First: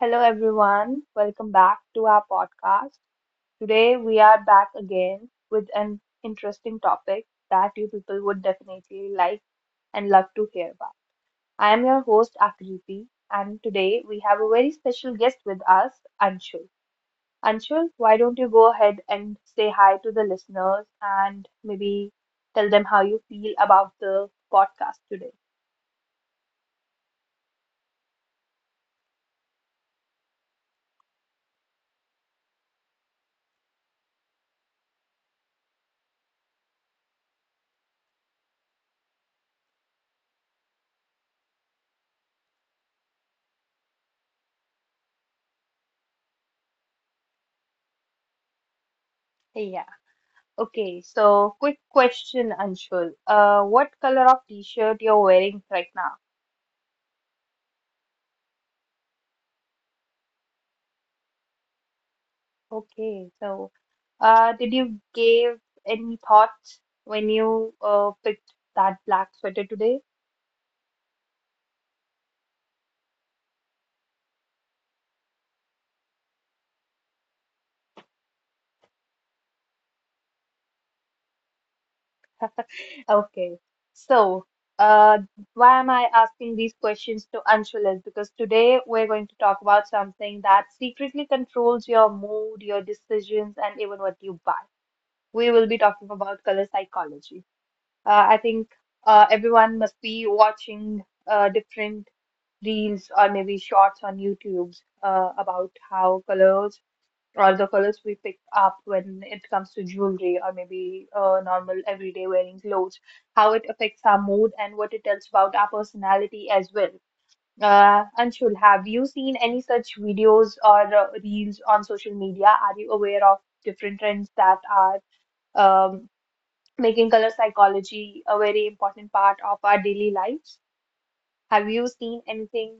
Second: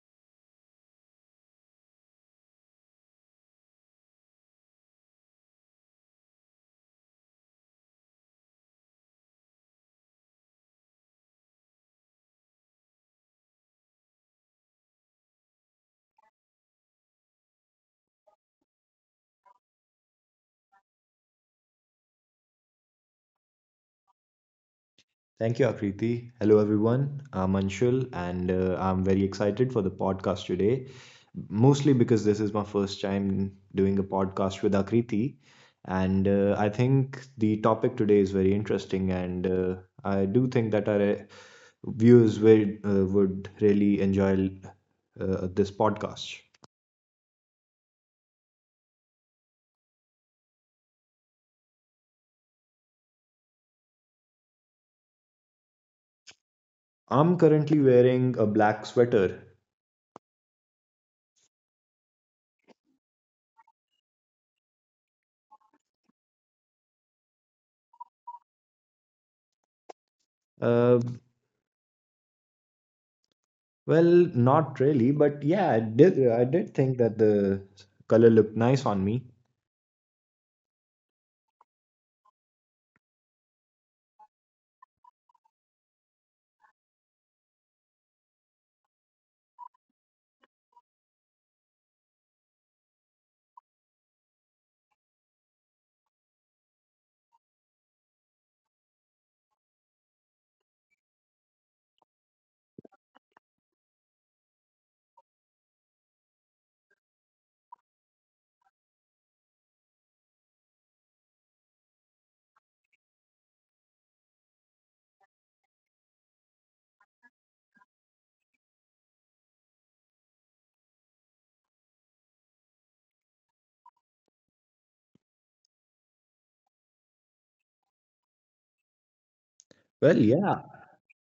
Hello, everyone. Welcome back to our podcast. Today, we are back again with an interesting topic that you people would definitely like and love to hear about. I am your host, Akriti, and today we have a very special guest with us, Anshul. Anshul, why don't you go ahead and say hi to the listeners and maybe tell them how you feel about the podcast Thank you, Akriti. Hello, everyone. I'm Anshul, and I'm very excited for the podcast today, mostly because this is my first time doing a podcast with Akriti. And I think the topic today is very interesting, and I do think that our viewers would really enjoy this podcast. today? Okay, so quick question, Anshul. What color of t-shirt you're wearing right now? I'm currently wearing a black sweater. Okay, so did you give any thoughts when you picked that black sweater today? Uh, Well, not really, but yeah, I did think that the color looked nice on me. Okay, so uh, why am I asking these questions to Anshul is because today we're going to talk about something that secretly controls your mood, your decisions, and even what you buy. We will be talking about color psychology. I think everyone must be watching different reels or maybe shorts on YouTube about how colors or the colors we pick up when it comes to jewelry or maybe normal everyday wearing clothes, how it affects our mood and what it tells about our personality as well. Anshul, have you seen any such videos or reels on social media? Are you aware of different trends that are um, making color psychology a very important part of our daily lives. Have Well, you seen yeah, anything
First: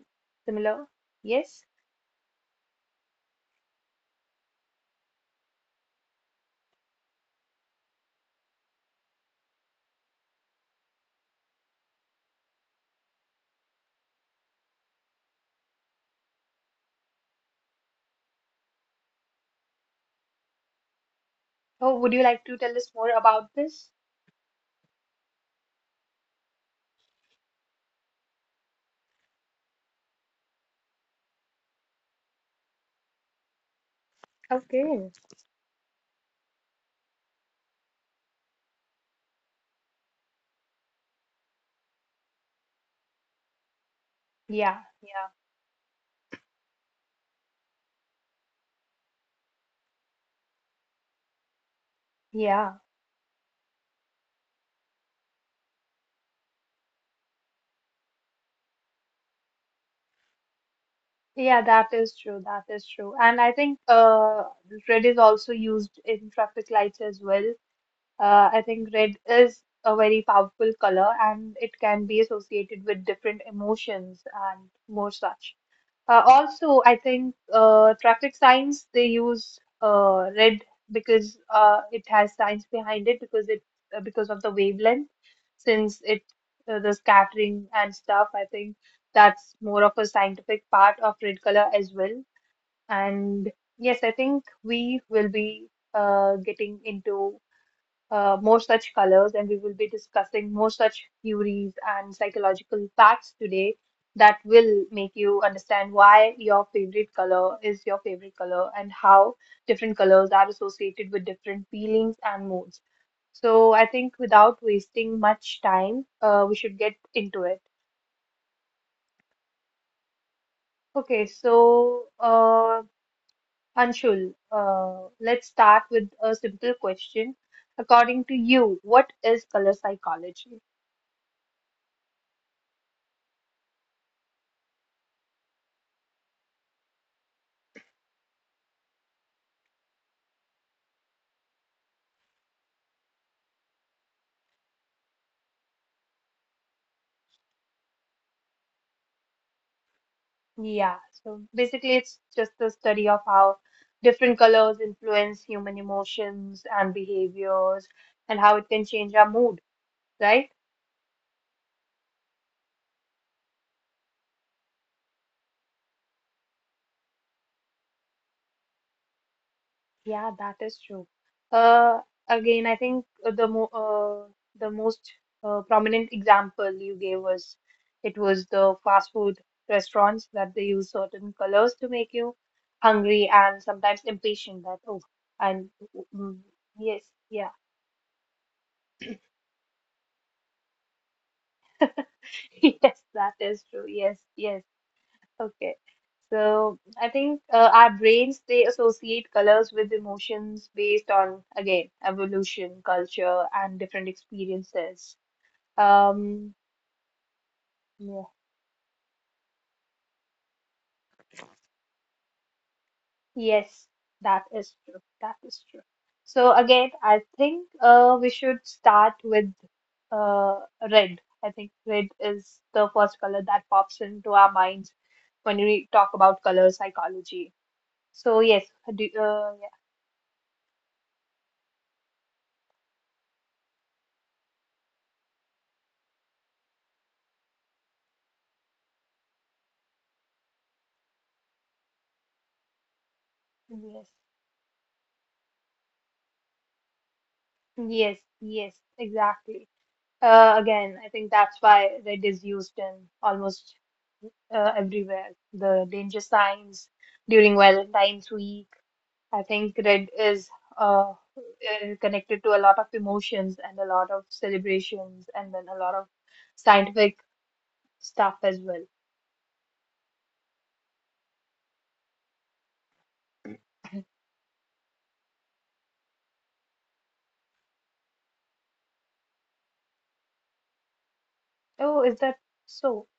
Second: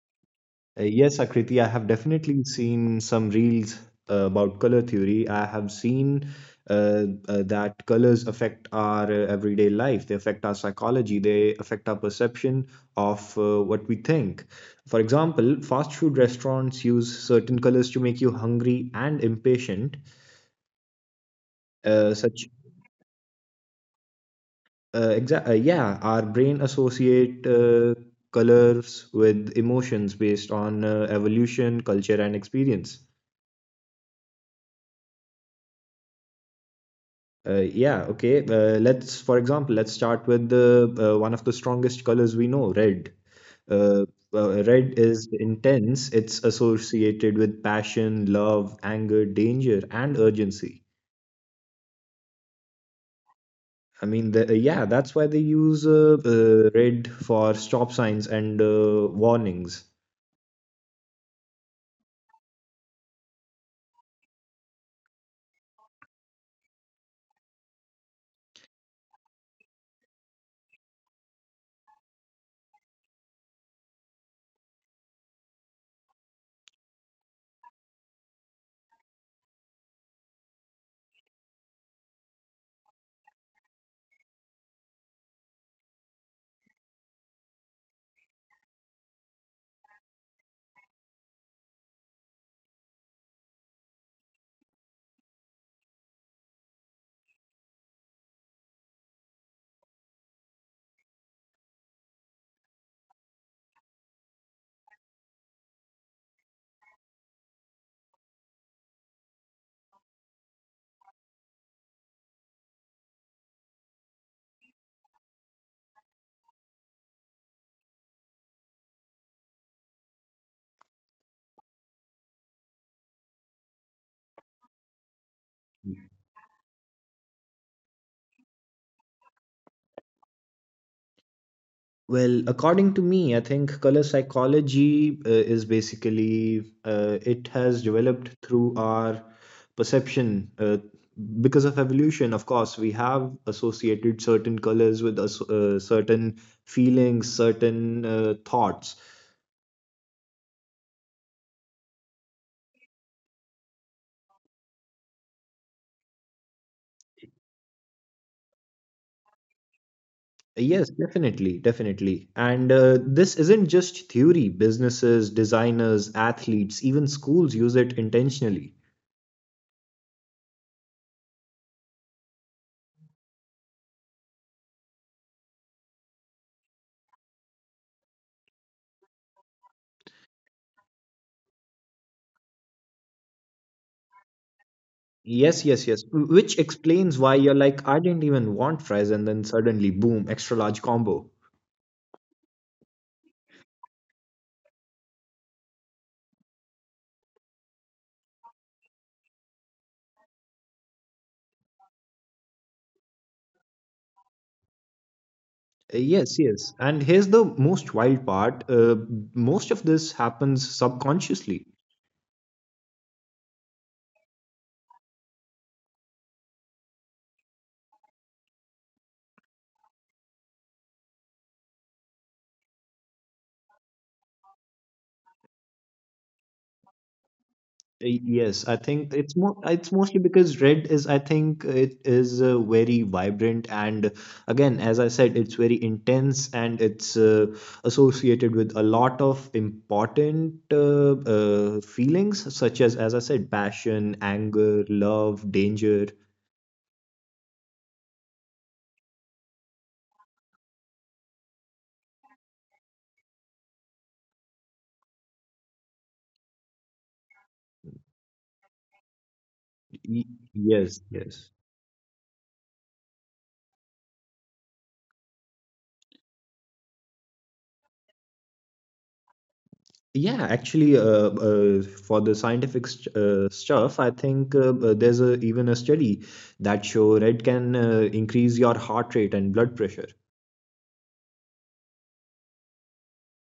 similar? yes, Akriti, Yes. I have definitely seen some reels about color theory. I have seen that colors affect our everyday life. They affect our psychology. They affect our perception of what we think. For example, fast food restaurants use certain colors to make you hungry and impatient. Oh, Uh, would you such like to tell us more about this? Yeah, our brain associate colors with emotions based on evolution, culture, and experience. Okay. uh, yeah, okay, let's, for example, let's start with the one of the strongest colors we know: red. uh, Yeah, Red is yeah, intense, it's associated with passion, love, anger, danger, and urgency. yeah, I mean, yeah, that's why they use red for stop signs and warnings. yeah, that is true. That is true. And I think red is also used in traffic lights as well. I think red is a very powerful color and it can be associated with different emotions and more such. Also, I think traffic signs they use red because it has science behind it because of the wavelength. Since it the scattering and stuff, I think that's more of a scientific part of red color as well. And yes, I think we will be getting into more such colors, and we will be discussing more such theories and psychological facts today that will make you understand why your favorite color is your favorite color and how different colors are associated with different feelings and moods. So, I think without wasting much time, we should get into it. Okay, so Anshul, let's start with a simple question. According to you, what is color psychology? Well, according to me, I think color psychology is basically it has developed through our perception because of evolution. Of course, we have associated certain colors with us, certain feelings, certain thoughts. Yeah, so basically, it's just the study of how different colors influence human emotions and behaviors and how it can change our mood, Yes, right? definitely, definitely. And this isn't just theory. Businesses, designers, athletes, even schools use it intentionally. Yeah, that is true. Uh, again, I think the mo the most prominent example you gave was it was the fast food restaurants that they use certain colors to make you hungry and sometimes impatient that, oh, Yes, yes, and, yes. Which mm, explains yes, why you're yeah. like, I didn't even want fries, and then suddenly, boom, extra large combo. Yes, that is true. Yes, yes. Okay. So I think our brains they associate colors with emotions based on again evolution, culture, and different experiences. Yes, yes. Um, And here's the most wild yeah. part. Most of this happens subconsciously. Yes, that is true. That is true. So again, I think we should start with uh, red. I think red is the first color that pops into our minds when we talk about color psychology. So Yes, I yes, think do, it's more uh, it's mostly because red is, I think it is very vibrant, and again, as I said, it's very intense and it's associated with a lot of important feelings such as I said, yeah, passion, yes. anger, love, danger. Yes, yes, exactly. Again, I think that's why red is used in almost everywhere. The danger signs during Valentine's week. I think Y- red is Yes, uh, yes. uh, connected to a lot of emotions and a lot of celebrations and then a lot of scientific stuff as well. Yeah, actually, for the scientific st stuff, I think there's a, even a study that show red can increase your heart rate and blood pressure. Oh, is that so?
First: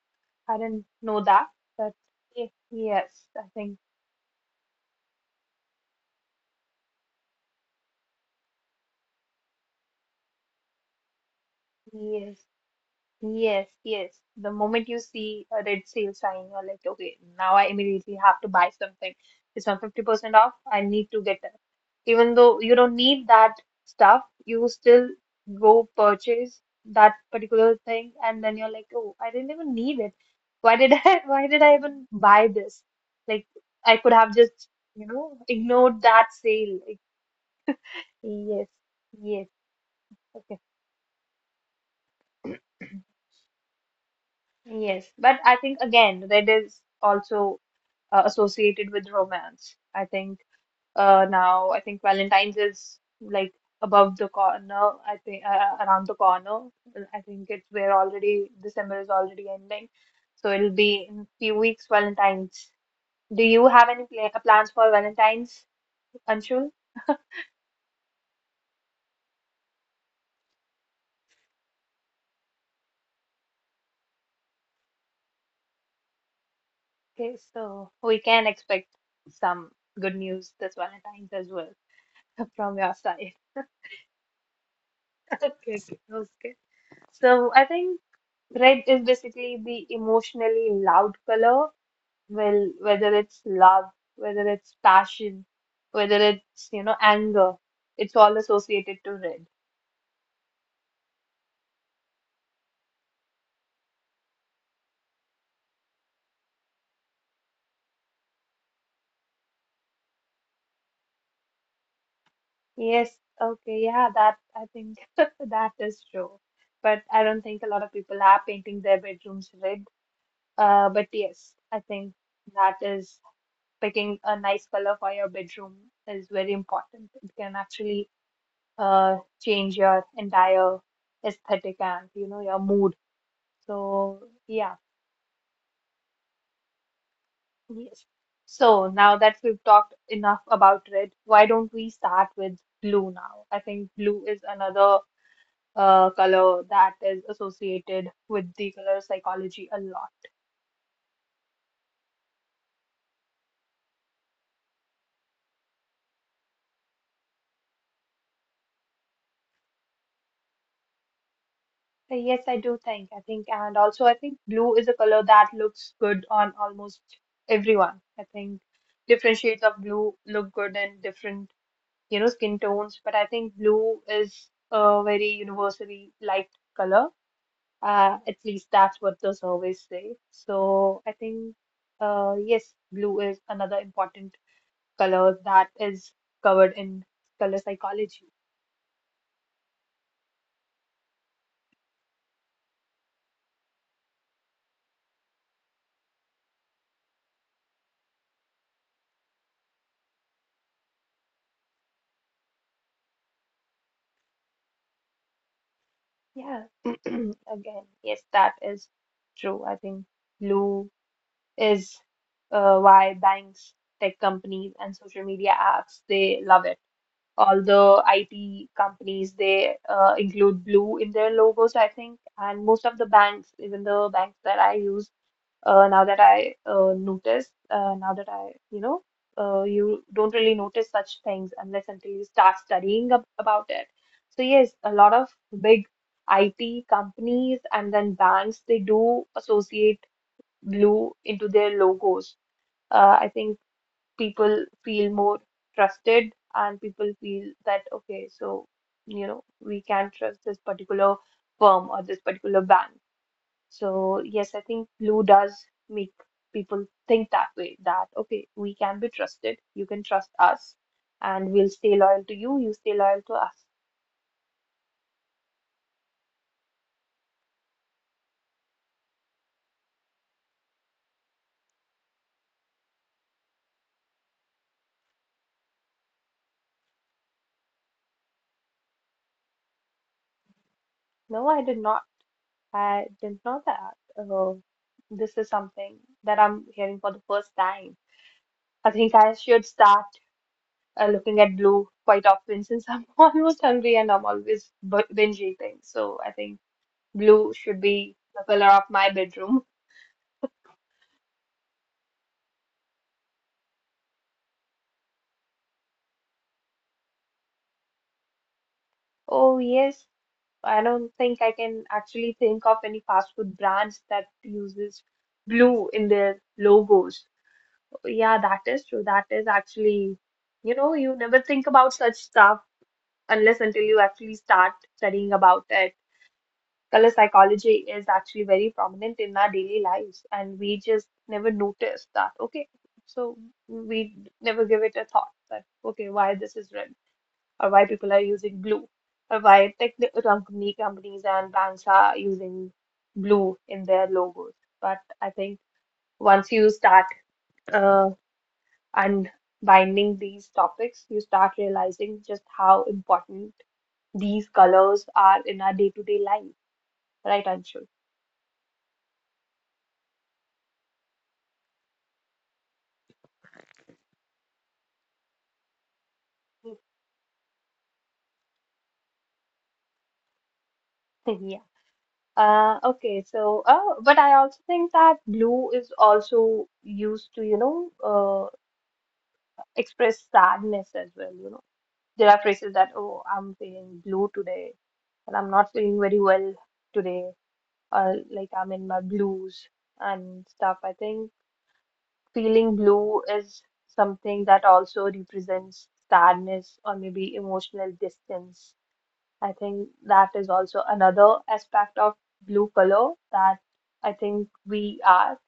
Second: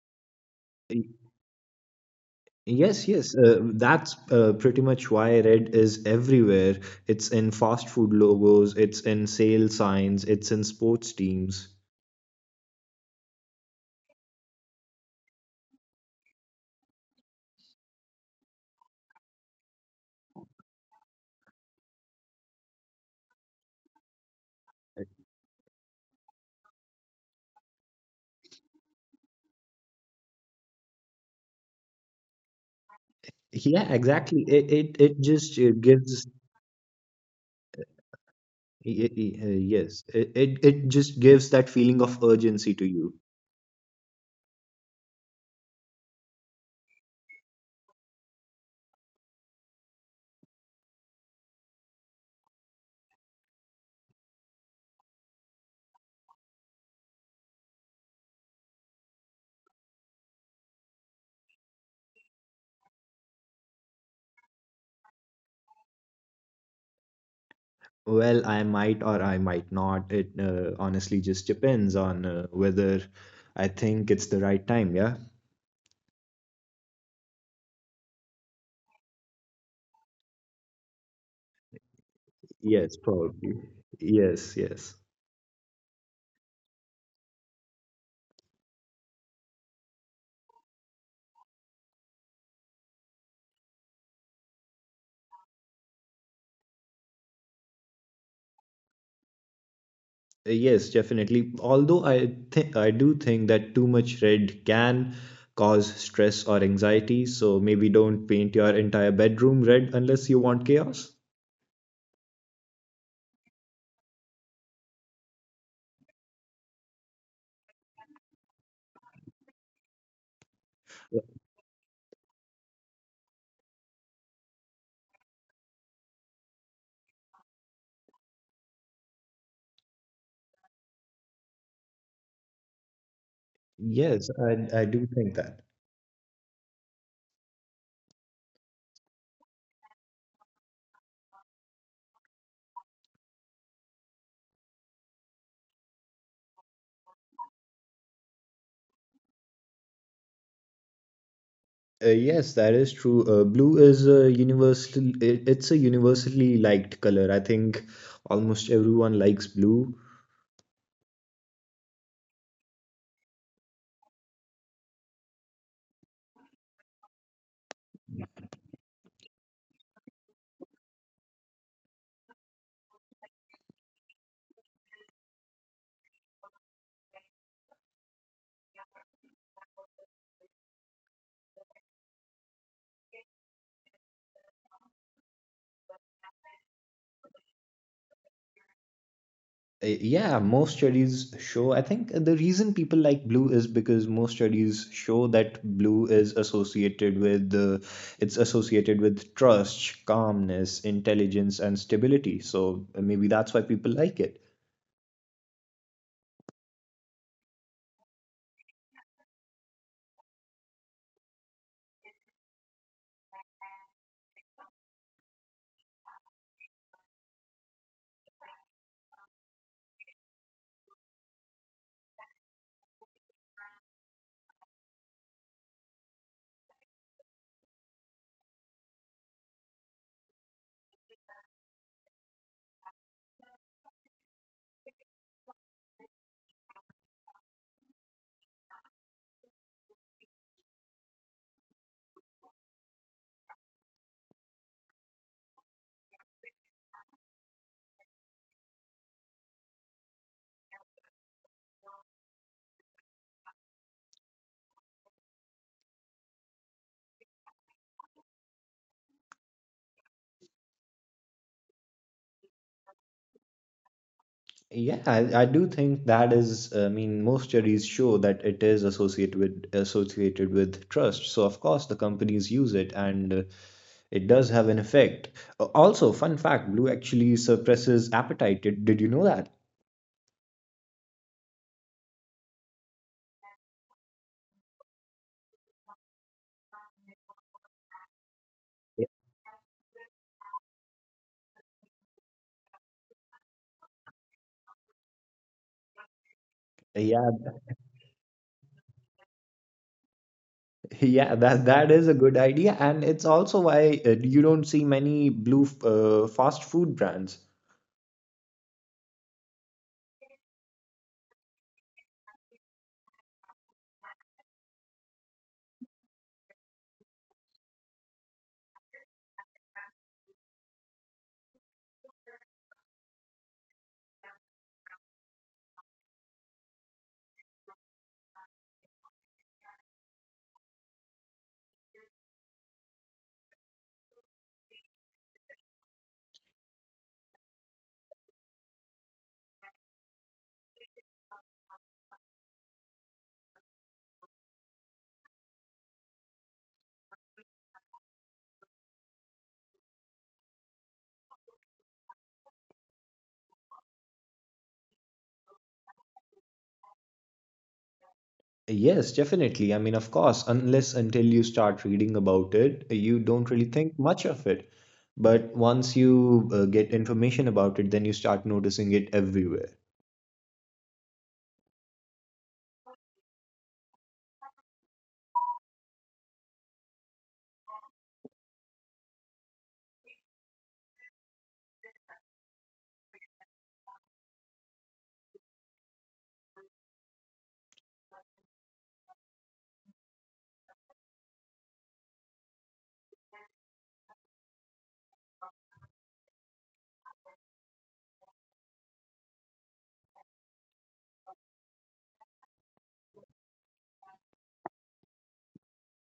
I didn't Y- know that, but y- Yes, yes, yes, I think that's pretty much why red is everywhere. It's in fast food logos, it's in sale signs, it's in sports teams. yes. Yes, yes. The moment you see a red sale sign, you're like, okay, now I immediately have to buy something. It's on 50% off. I need to get that. Even though you don't need that stuff, you still go purchase that particular thing, and then you're like, oh, I didn't even need it. Why did why did I even buy this? Like, Yeah, I could have exactly. just, It it, you it know, just ignored gives, that sale. Like, yes, y- y- yes, uh, yes, it, it okay, it just gives that feeling of urgency to you. yes. But I think again, red is also associated with romance. I think now I think Valentine's is like above the corner. I think around the corner. I think it's we're already, December is already ending, so it'll be in few weeks Valentine's. Do you have any plans for Valentine's, Anshul? Well, I might or I might not. It honestly just depends on whether I think it's the right time, yeah? Okay, so we can expect some good news this Valentine's as well from Yes, your side. probably. Yes, yes. Okay, okay, okay. So I think red is basically the emotionally loud color. Well, whether it's love, whether it's passion, whether it's, you know, anger, it's all associated to red. Yes, definitely. Although I think I do think that too much red can cause stress or anxiety, so maybe don't paint your entire bedroom red unless you want chaos. Yes, okay, yeah, that I think that is true. But I don't think a lot of people are painting their bedrooms red. But yes, I think that is picking a nice color for your bedroom is very important. It can actually uh change your entire aesthetic and, you know, your mood. Yes, So yeah. I do think that. Yes. So now that we've talked enough about red, why don't we start with blue now? I think blue is another color that is associated with the color psychology a lot. Yes, that is true. Blue is a universal, it's a universally liked color. I think almost everyone likes blue. So yes, I do think. I think, and also I think blue is a color that looks good on almost everyone. I think different shades of blue look good in different, you know, skin tones, but I think blue is a very universally liked color. At least that's what the surveys say. So I think, yes, blue is another important color that is covered in color psychology. Yeah, most studies show, I think the reason people like blue is because most studies show that blue is associated with it's associated with trust, calmness, intelligence, and stability. So maybe that's why people like it. Yeah, again, yes, that is true. I think blue is why banks, tech companies, and social media apps, they love it. All the IT companies, they include blue in their logos, I think, and most of the banks, even the banks that I use now that I notice, now that I, you know, you don't really notice such things unless until you start studying ab about it. So yes, a lot of big IT companies and then banks, they do associate blue into their logos. I think people feel more trusted and people feel that, okay, so, you know, we can trust this particular firm or this particular bank. So, yes, I think blue does make people think that way, that okay, we can be trusted, you can trust us, and we'll stay loyal to you, you stay loyal to us. Yeah, I do think that is, I mean, most studies show that it is associated with trust. So of course the companies use it, and it does have an effect. Also, fun fact, blue actually suppresses appetite. Did you know that? No, I did not. I didn't know that. This is something that I'm hearing for the first time. I think I should start looking at blue quite often since I'm almost hungry and I'm always binge eating. So Yeah, I think blue should be the color of my bedroom. yeah, that that is a good idea, and it's also why you don't see many blue fast food brands. Oh, yes, I don't think I can actually think of any fast food brands that uses blue in their logos. Yeah, that is true. That is actually, you know, you never think about such stuff unless until you actually start studying about it. Color psychology is actually very prominent in our daily lives, and we just never notice that. Okay, so we never give it a thought that, okay, why this is red or why people are using blue, or why tech company companies and banks are using blue in their logos. But I think once you start uh, unbinding these topics, you start realizing just how important these colors are in our day-to-day life, right, Anshul? Yes, definitely. I mean, of course, unless until you start reading about it, you don't really think much of it. But once you get information about it, then you start noticing it everywhere. Yeah. Okay, so, but I also think that blue is also used to, you know, express sadness as well, you know. There are phrases that, oh, I'm feeling blue today, and I'm not feeling very well today, or like I'm in my blues and stuff. I think feeling blue is something that also represents sadness or maybe emotional distance. I think that is also another aspect of blue color that I think we are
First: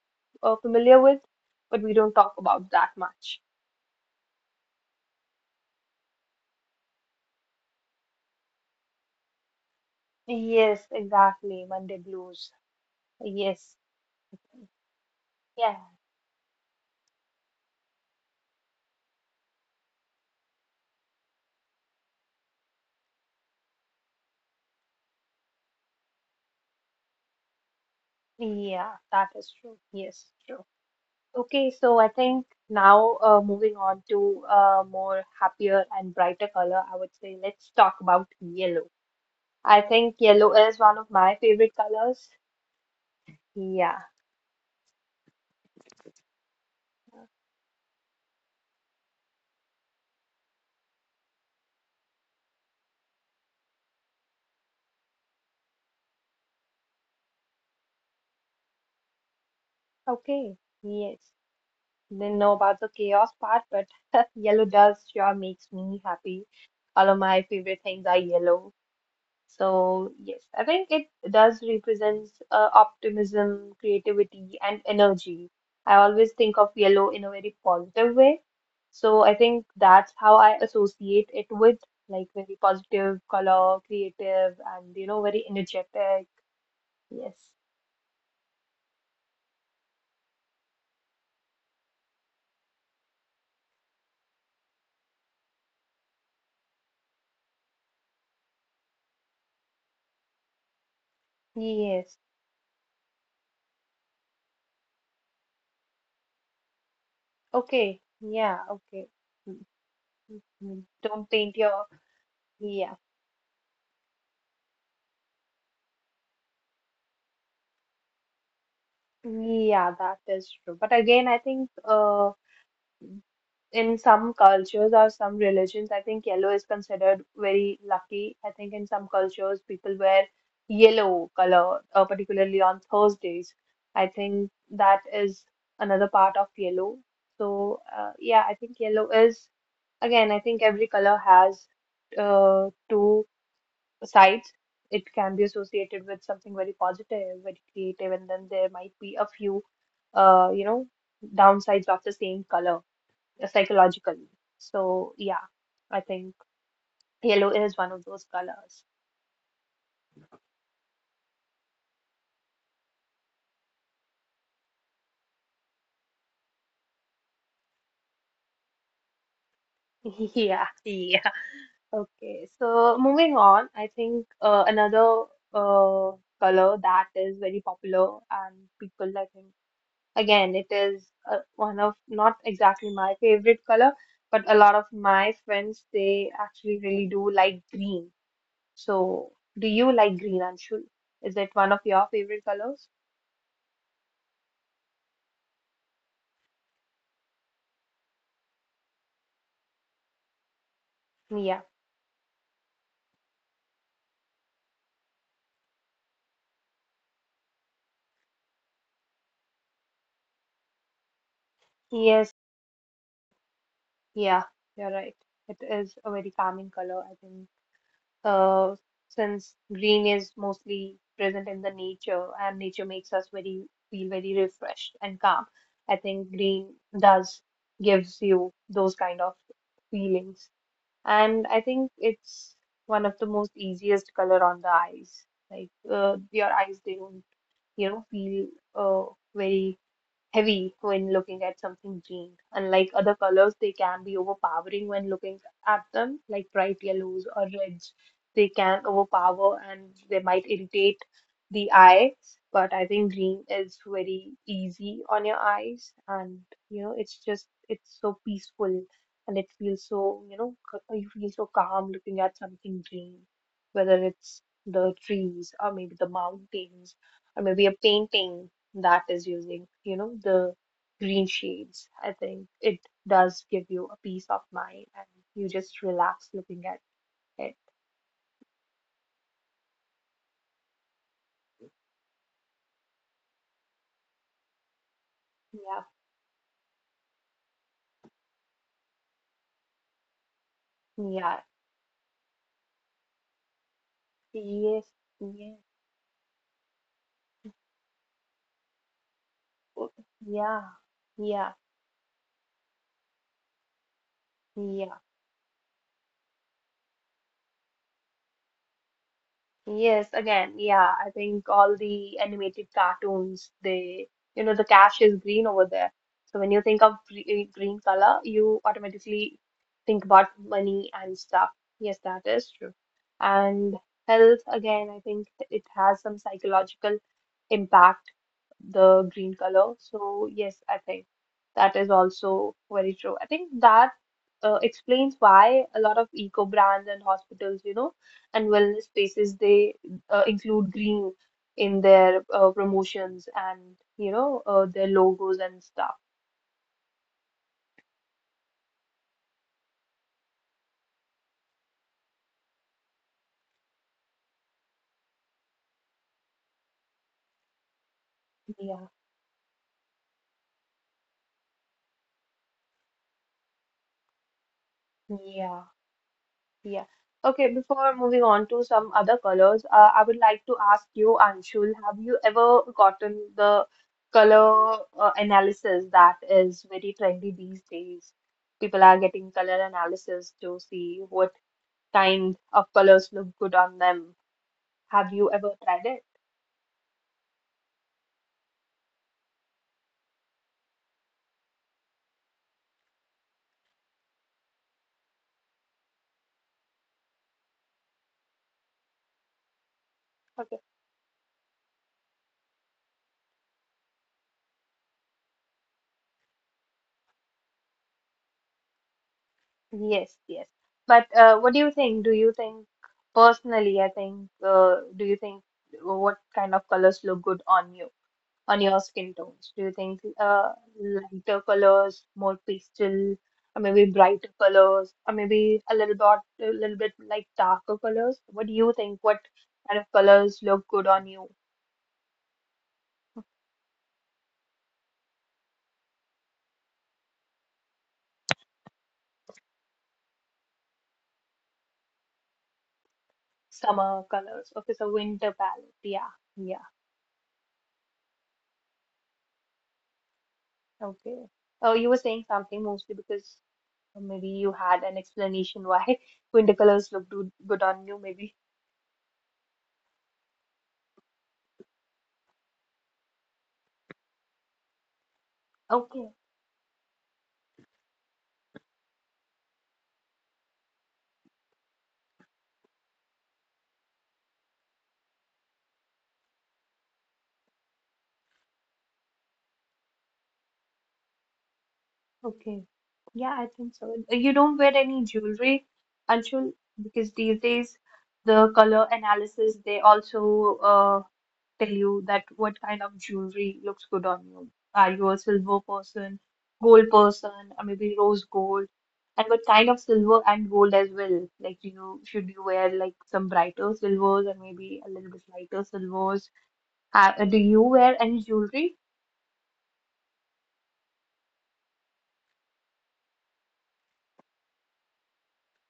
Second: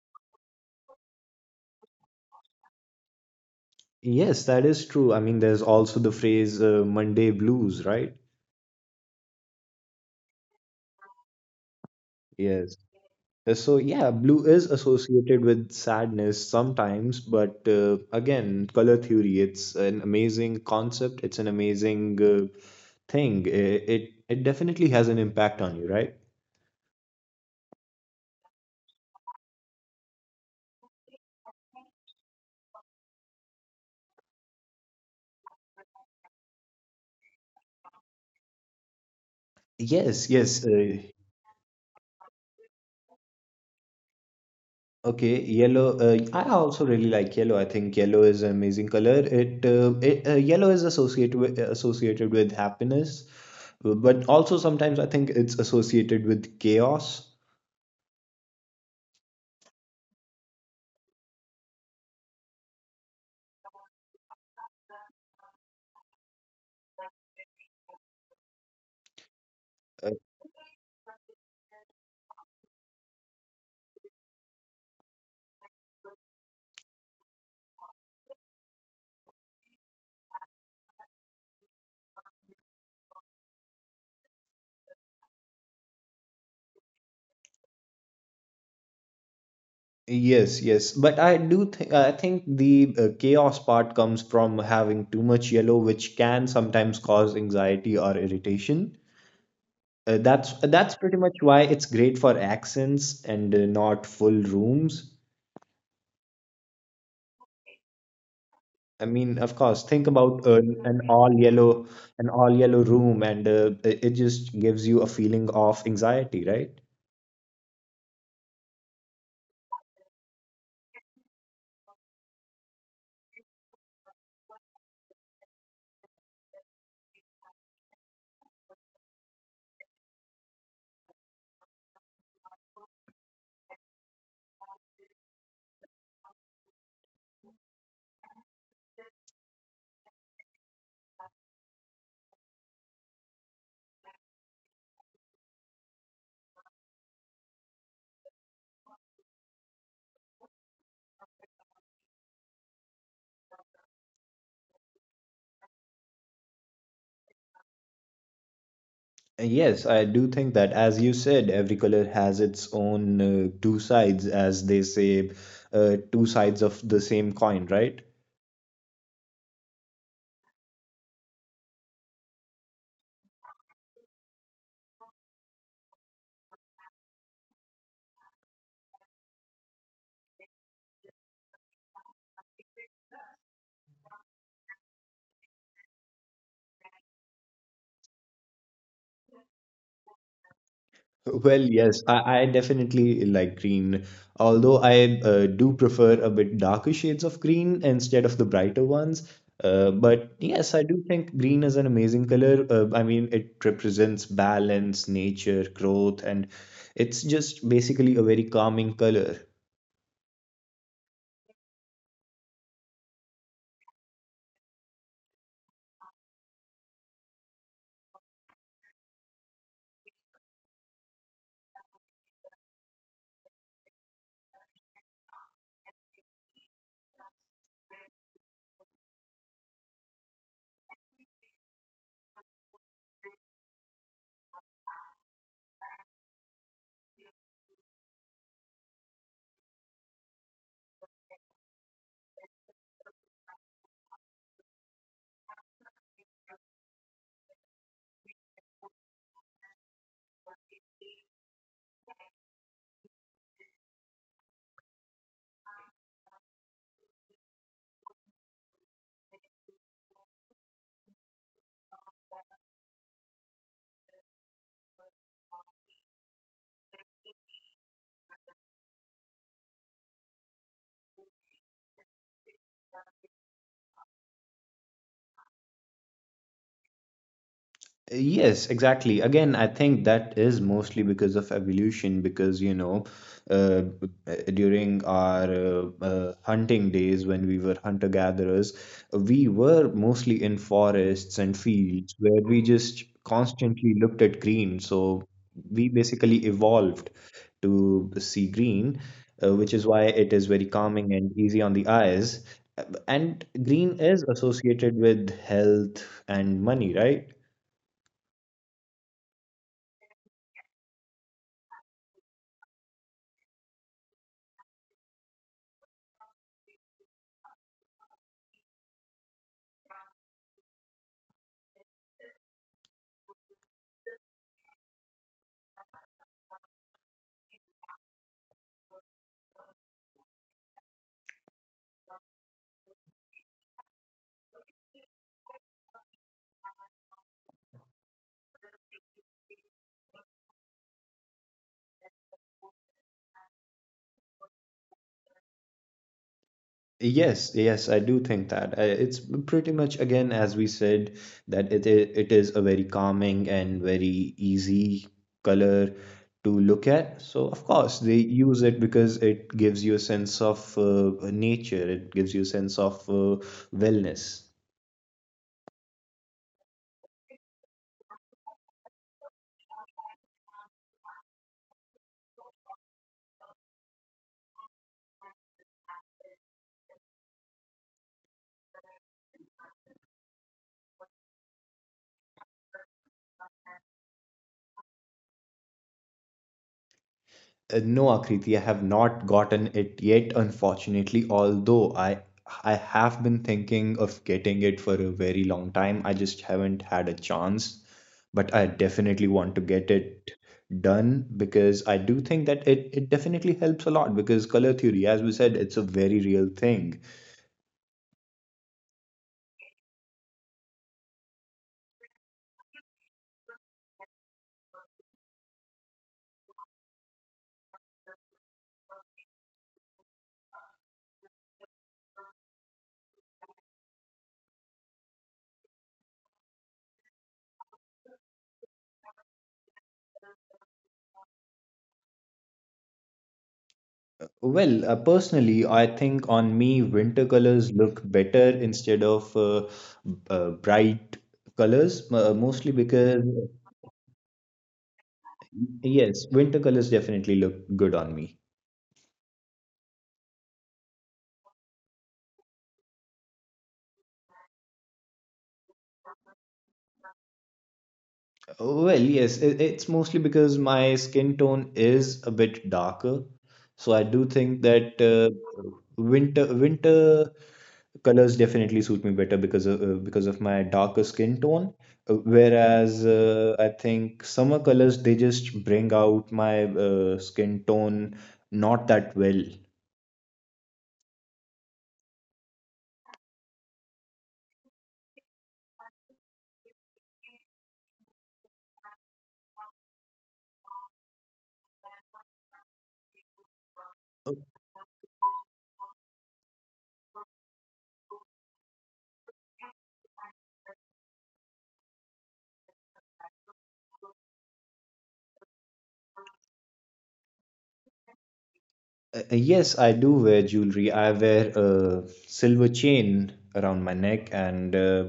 familiar with, but we don't talk about that much. Yes, that is true. I mean, there's also the phrase Monday blues, right? Yes, exactly. Monday blues. Yes. So, Yes. yeah, blue is associated with Yeah. sadness sometimes, but again, color theory, it's an amazing concept. It's an amazing thing. It definitely has an impact on you, right? Yeah, that is true. Yes, true. Okay, so I think now moving on to a more happier and brighter color, I would say let's talk about yellow. I Yes, think yes. yellow is one of my favorite colors. Yeah, Okay, yellow. I also really like yellow. I think yellow is an amazing color. It, it Yellow is associated with happiness, but also sometimes I think it's associated with chaos. okay, yes. Didn't know about the chaos part, but yellow does sure makes me happy. All of my favorite things are yellow. Uh, So yes, I think it does represents optimism, creativity, and energy. I always think of yellow in a very positive way. So I think that's how I associate it with like very positive color, creative, and you know, very energetic. Yes. yes, yes. But I do think, I think the chaos part comes from having too much yellow, which can sometimes cause anxiety or irritation. That's pretty much why it's great for Yes. accents and not full rooms. Okay. Yeah. I mean, Okay. of course, Mm, think about mm, mm. Don't paint your. an all yellow Yeah. room, and it just gives you a feeling of anxiety, right? Yeah, that is true. But again, I think in some cultures or some religions, I think yellow is considered very lucky. I think in some cultures, people wear yellow color, particularly on Thursdays. I think that is another part of yellow. So, yeah, I think yellow is, again, I think every color has two sides. It can be associated with something very positive, very creative, and then there might be a few, uh, you know, downsides of the same color psychologically. So yeah, I think yellow is one of those colors. Yes, I do think that, as you said, every color has its own two sides, as they say, two sides of the same coin, right? Yeah, yeah. Okay, so moving on, I think another uh, color that is very popular and people, I think, again, it is one of not exactly my favorite color, but a lot of my friends, they actually really do like green. So, do you like green, Anshul? Is it one of Well, your yes, favorite I colors? definitely like green, although I do prefer a bit darker shades of green instead of the brighter ones. But yes, I do think Yeah. green is an amazing color. I mean, it represents balance, nature, growth, and it's just basically a very calming color. Yes. Yeah, you're right. It is a very calming color, I think. Uh, since green is mostly present in the nature and nature makes us very feel very refreshed and calm, I think green does gives you those kind of feelings. And I think it's one of the most easiest color on the eyes. Like your eyes, they don't, feel uh, very heavy when looking at something green. Unlike other colors, they can be overpowering when looking at them, like bright yellows or reds. They can overpower and they might irritate the eyes. But I think green is very easy on your eyes, and you know, it's just it's so peaceful and it feels so you know c- you feel so calm looking at something green, whether it's the trees or maybe the mountains or maybe a painting that is using, the green shades. I think it does give you a peace of mind and you just relax looking at it. Yes, exactly. Again, I think that is mostly because of evolution, because you know, uh, during our Yeah, hunting days when we were hunter-gatherers, we were mostly in forests and yeah, fields where we just constantly looked at green. So yes, we yes, basically evolved to see green, which is why it is oh, very calming yeah, and easy on the yeah, eyes. And green is associated with yeah. health and money, right? Yes, again, yeah, I think all the animated cartoons, the cash is green over there. So when you think of green color, you automatically think about money and stuff. Yes, that is true. And health, again, I think it has some psychological impact the green color. So yes, I think that is also very true. I think that explains why a lot of eco brands and hospitals, and wellness spaces they include green in their promotions and their logos and stuff. Yes, yes, I do think that. It's pretty much again, as we said, that it is a very calming and very easy color to look at. So of course they use Yeah, it because it gives you a sense of nature. It gives you a sense of wellness. yeah. Yeah. Okay, before moving on to some other colors, I would like to ask you, Anshul, have you ever gotten the color analysis that is very trendy these days? People are getting color analysis to see what kind of colors look good on them. Have you ever tried it? No, Akriti, I have not gotten it yet, unfortunately, although I have been thinking of getting it for a very long time. I just haven't had a chance, but I definitely want to get it Okay. done because I do think that it definitely helps a lot because color theory, as we said, it's a very real thing. Yes, yes. But what do you think? Do you think personally, I think, do you think what kind of colors look good on you? On your skin tones? Do you think lighter colors, more pastel, or maybe brighter colors, or maybe a little bit like darker colors? What do you think? What kind of colors look good on you? Well, personally, I think on me, winter colors look better instead of bright colors, mostly because... Summer colors. Okay, so winter palette. Yes, Yeah, winter colors yeah. definitely look good on me. Okay. Oh, you were saying something mostly because maybe you had an explanation why winter colors look good on you, maybe. Well, yes, it's mostly because my skin tone is a bit darker, so I do think that uh, Okay. winter winter colors definitely suit me better because of my darker skin tone. Whereas I think summer colors they just bring out my skin tone not that well. Okay. Yeah, I think so. You don't wear any jewelry, Anshul, because these days the color analysis they also tell you that what kind of jewelry looks good on you. Are you a silver person, gold person, or maybe rose gold? And what kind of silver and gold as well? Like, do you should you wear like some brighter silvers and maybe a little bit lighter silvers? Do you wear any jewelry? Yes, I do wear jewelry. I wear a silver chain around my neck, and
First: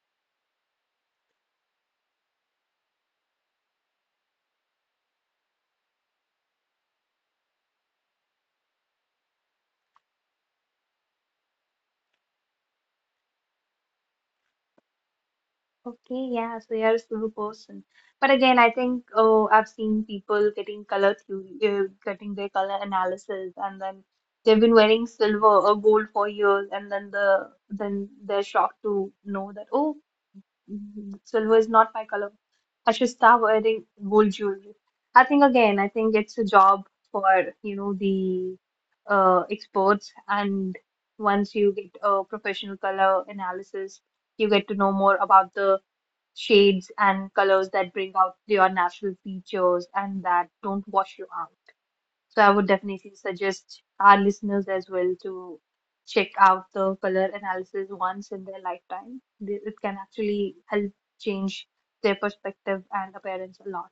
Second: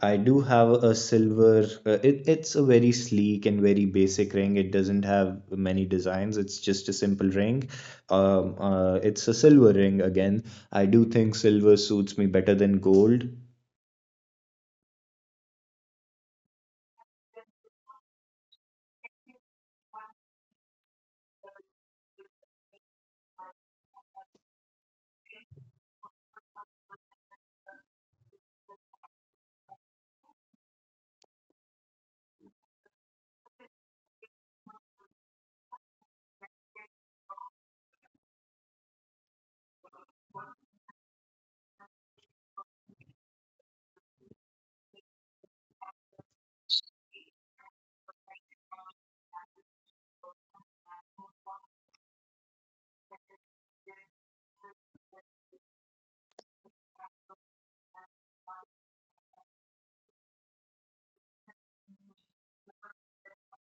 I do have a silver. It's a very sleek and very basic ring. It doesn't have many designs. It's just a simple ring. It's a silver ring again. I do think silver suits me better than gold. Okay, yeah, so you're a slow person. But again, I think oh, I've seen people getting color theory, getting their color analysis, and then they've been wearing silver or gold for years, and then then they're shocked to know that oh, silver is not my color. I should start wearing gold jewelry. I think again, I think it's a job for the experts, and once you get a professional color analysis you get to know more about the shades and colors that bring out your natural features and that don't wash you out. So I would definitely suggest our listeners as well to check out the color analysis once in their lifetime. It can actually help change their perspective and appearance a lot.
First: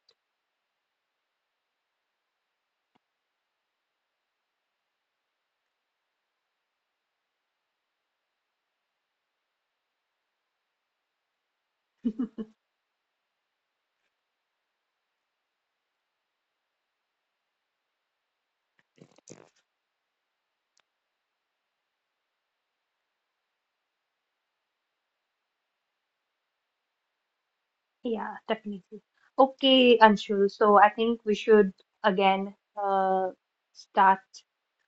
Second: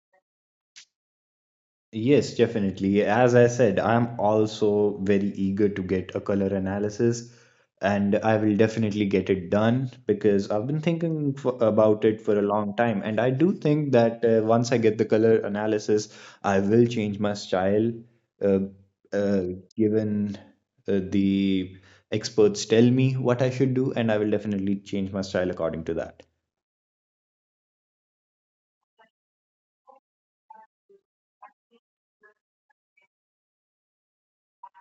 Yes, definitely. As I said, I'm also very eager to get a color analysis, and I will definitely get it done because I've been thinking for, about it for a long time. And I do think that once I get the color analysis, I will change my style, uh, uh, given the experts tell me what I should do, and I will definitely change my style according to that. Yeah, definitely. Okay, Anshul. So I think we should again uh, start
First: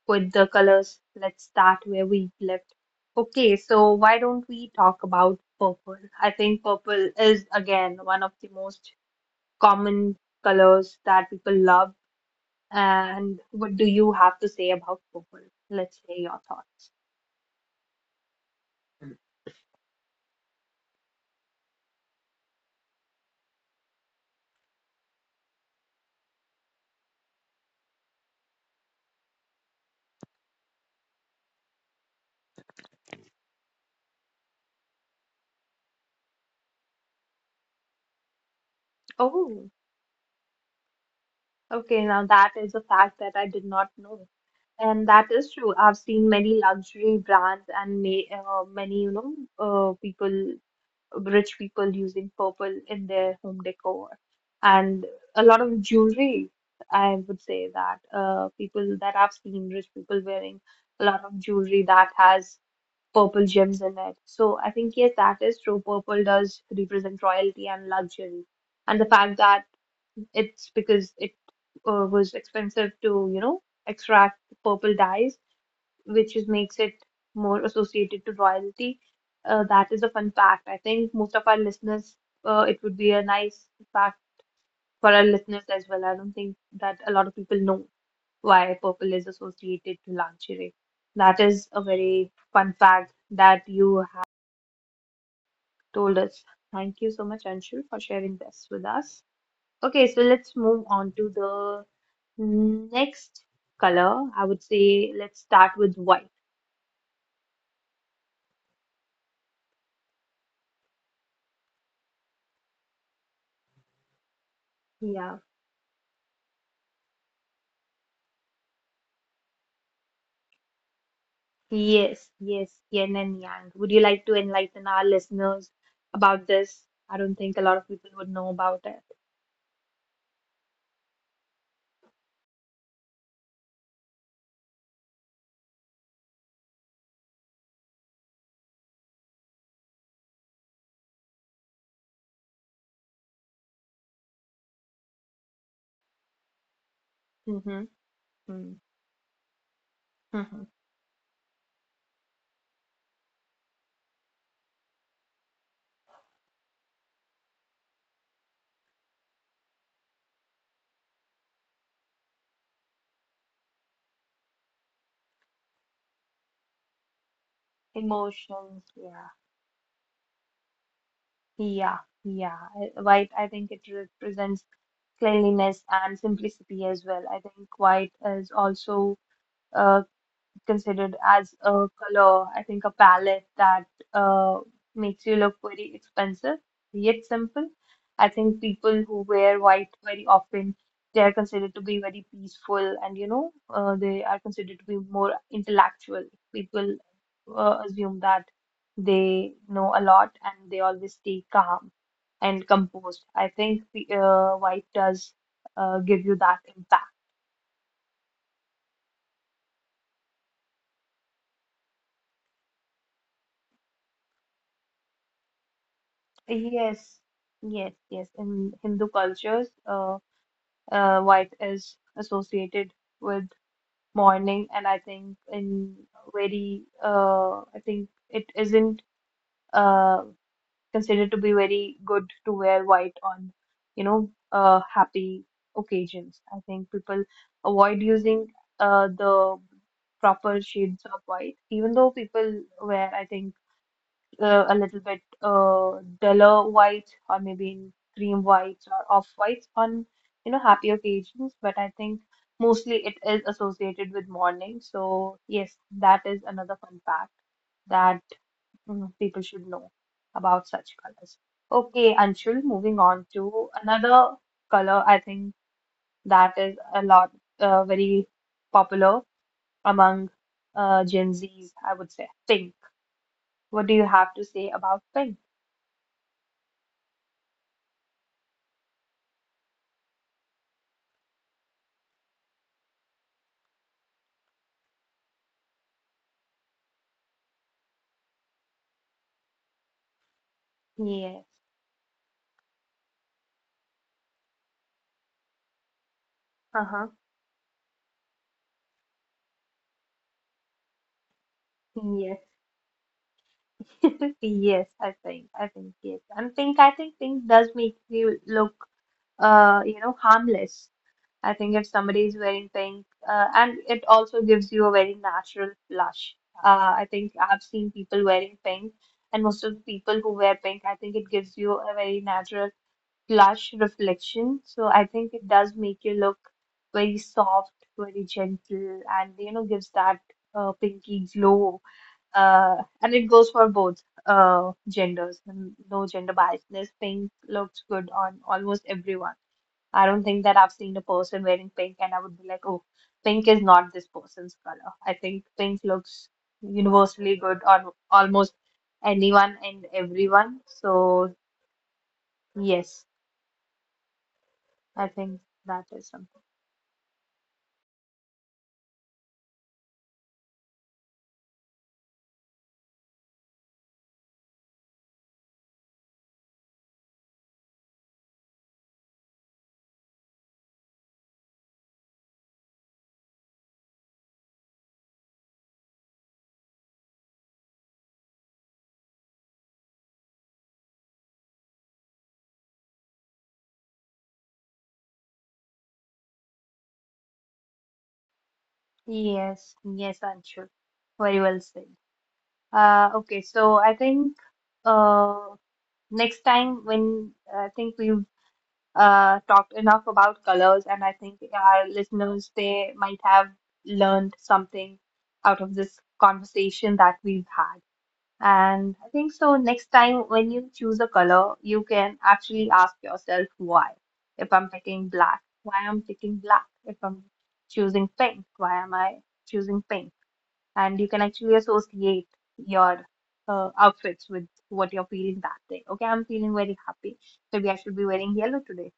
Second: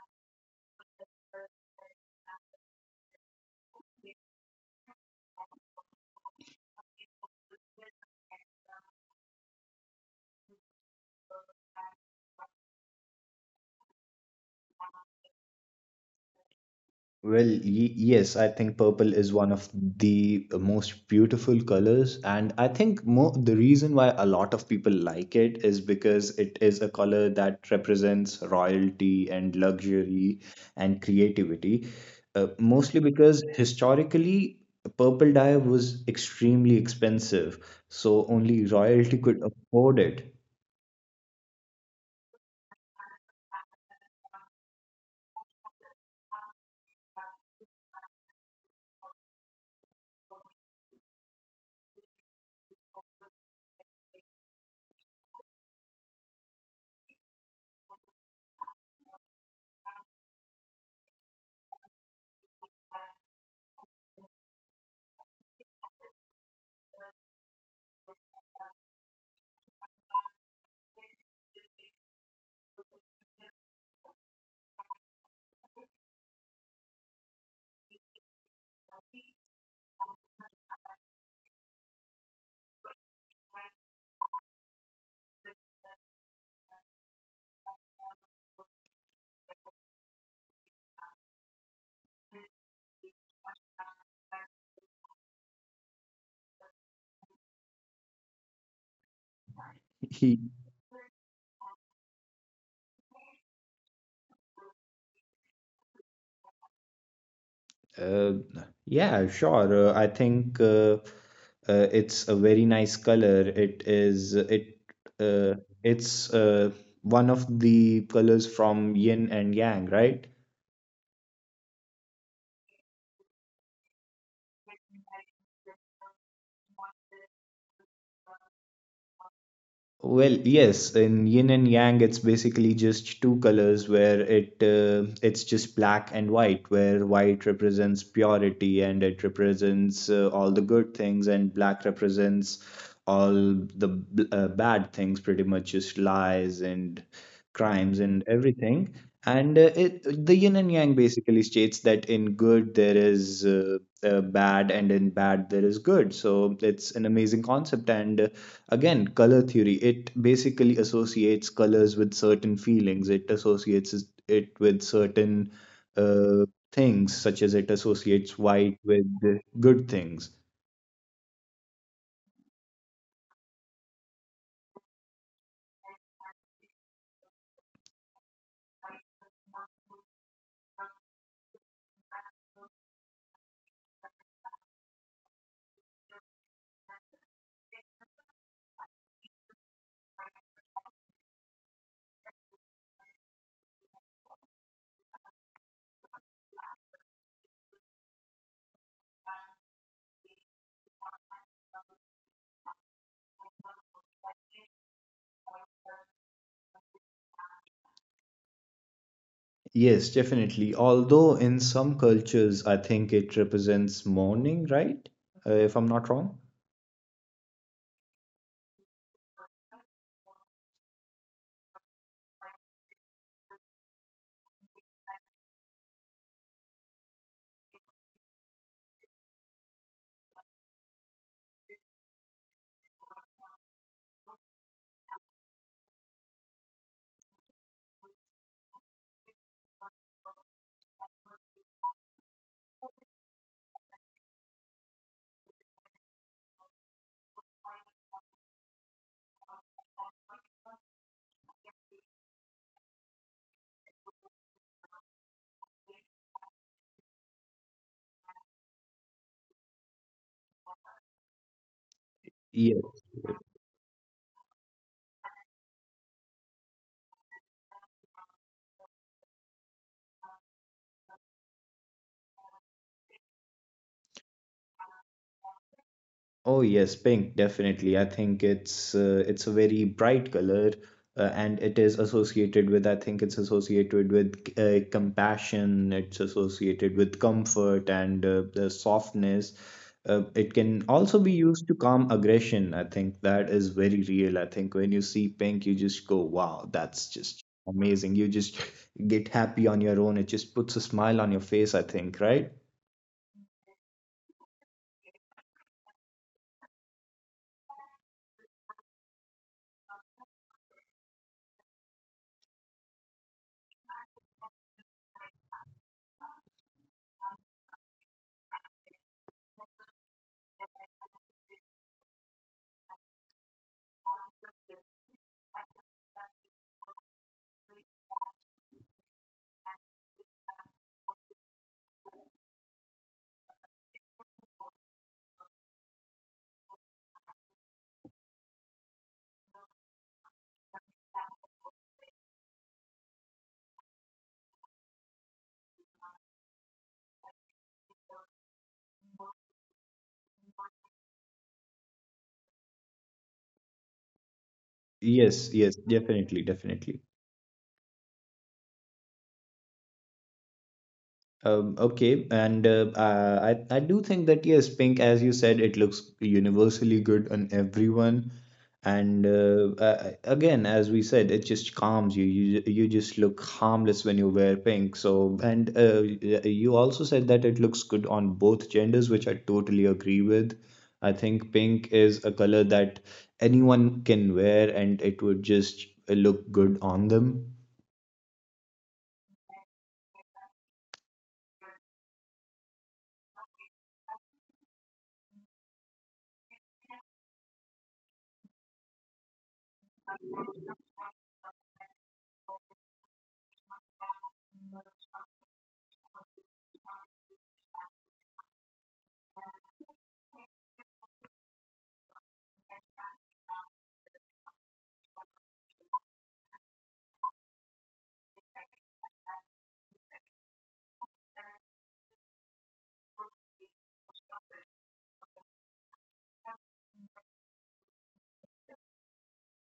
with the colors. Let's start where we left. Okay, so why don't we talk about purple? I think purple is again one of the most common colors that people love. And what do you have to say about purple? Let's say your thoughts. Well, yes, I think purple is one of the most beautiful colors, and I think mo the reason why a lot of people like it is because it is a color that represents royalty and luxury and creativity. Mostly because historically, purple dye was extremely expensive, so only royalty could Oh, afford it. okay. Now that is a fact that I did not know. And that is true. I've seen many luxury brands and ma many, people. Rich people using purple in their home decor and a lot of jewelry. I would say that people that I've seen rich people wearing a lot of jewelry that has purple gems in it. So I think, yes, that is true. Purple does represent royalty and luxury. And the fact that it's because it was expensive to, extract purple dyes which is makes it more associated to royalty. That is a fun fact. I think most of our listeners, it would be a nice fact for our listeners as well. I don't think that a lot of people know why purple is associated to lingerie. That is a very fun fact that you have told us. Thank you so much, Anshul, for sharing this with us. Okay, so let's move on to the next color. I would say let's start with white. Uh, yeah, sure. I think it's a very nice color. It is it uh, Yeah. it's one of the colors from yin and yang, right? Yes, yes, yin and yang. Would you like to enlighten our listeners about this? I don't think a lot of people would know about it. Well, yes, in yin and yang, it's basically just two colors where it's just black and white, where white represents purity and it represents all the good things, and black represents all the bad things, pretty much just lies and crimes Mm-hmm. and everything. And the yin and Mm-hmm. yang basically states that in good there is bad, and in bad there is good. So it's an amazing concept, and again, color theory, it basically associates colors with certain feelings, it associates it with certain uh, things, such as it associates white with Emotions, yeah, good things. yeah, yeah. White, I think it represents cleanliness and simplicity as well. I think white is also uh, considered as a color, I think a palette that uh, makes you look very expensive, yet simple. I think people who wear white very often, they are considered to be very peaceful and, they are considered to be more intellectual. People assume that they know a lot and they always stay calm and composed. I think white does give you that impact. Yes, definitely. Although in some cultures, I think it represents mourning, right? If I'm not wrong. Yes, yes, yes. In Hindu cultures, white is associated with mourning, and I think I think it isn't uh, considered to be very good to wear white on, happy occasions. I think people avoid using the proper shades of white, even though people wear, I think a little bit duller whites or maybe in cream whites or off whites on happy occasions. But I think mostly it is associated with mourning. So yes, that is another fun fact that people should know about such colors. Okay, Yes. Anshul, moving on to another color, I think that is a lot very popular among Gen Zs, I would say pink. What do you have to say about pink? Oh yes, pink, definitely. I think it's a very bright color, and it is associated with, I think it's associated with compassion, it's associated with comfort and the softness. It can also be used to Yeah. calm aggression. I think that is very real. I think when you see pink, you just go, wow, that's just Uh-huh. amazing. You just get happy on your own. It just puts a smile on your face, I think, right? Yes. Yes, I think. I think yes. I think pink does make you look harmless. I think if somebody is wearing pink, and it also gives you a very natural blush. I think I've seen people wearing pink, and most of the people who wear pink, I think it gives you a very natural blush reflection. So I think it does make you look very soft, very gentle, and gives that pinky glow. And it goes for both genders. No gender biasness. Pink looks good on almost everyone. I don't think that I've seen a person wearing pink and I would be like, oh, pink is not this person's color. I think pink looks universally good on almost anyone and everyone. So, yes, Yes, yes, definitely, definitely. I think that is something. Okay, and I do think that yes, pink, as you said, it looks universally good on everyone, and again, as we said, it just calms you. You just look harmless when you wear pink. So, and you also said that it looks good on both genders, which I totally agree with. I think pink is a color that anyone can wear, and it would just look good on them. Yes, yes, Anshu. Very well said. Okay, so I think uh, next time when I think we talked enough about colors, and I think our listeners they might have learned something out of this conversation that we've had. And I think so. Next time when you choose a color, you can actually ask yourself why. If I'm picking black, why I'm picking black? If I'm choosing pink, why am I choosing pink? And you can actually associate your outfits with what you're feeling that day. Okay, I'm feeling very happy. Maybe I should be wearing yellow today,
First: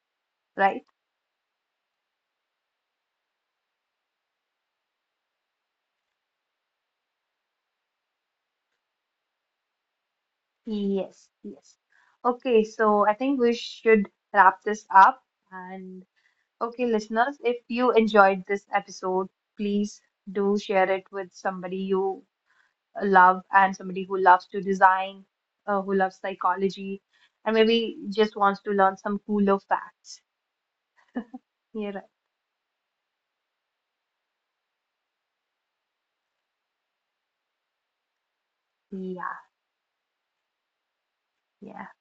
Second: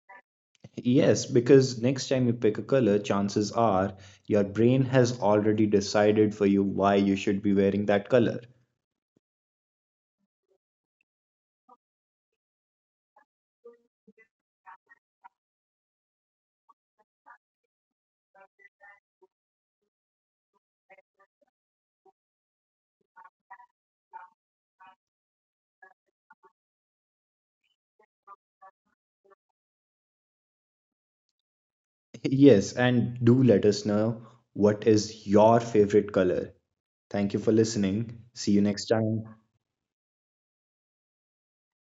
right? Yes, because next time you pick a color, chances are your brain has already decided for you why you should be wearing that color. Yes, yes. Okay, so I think we should wrap this up. And okay, listeners, if you enjoyed this episode, please do share it with somebody you love and somebody who loves to design, who loves psychology, and maybe just wants to learn some cooler facts. Yeah, right. Yes, and do let us know what is your favorite color. Thank you for listening. See you next time. Yeah, yeah.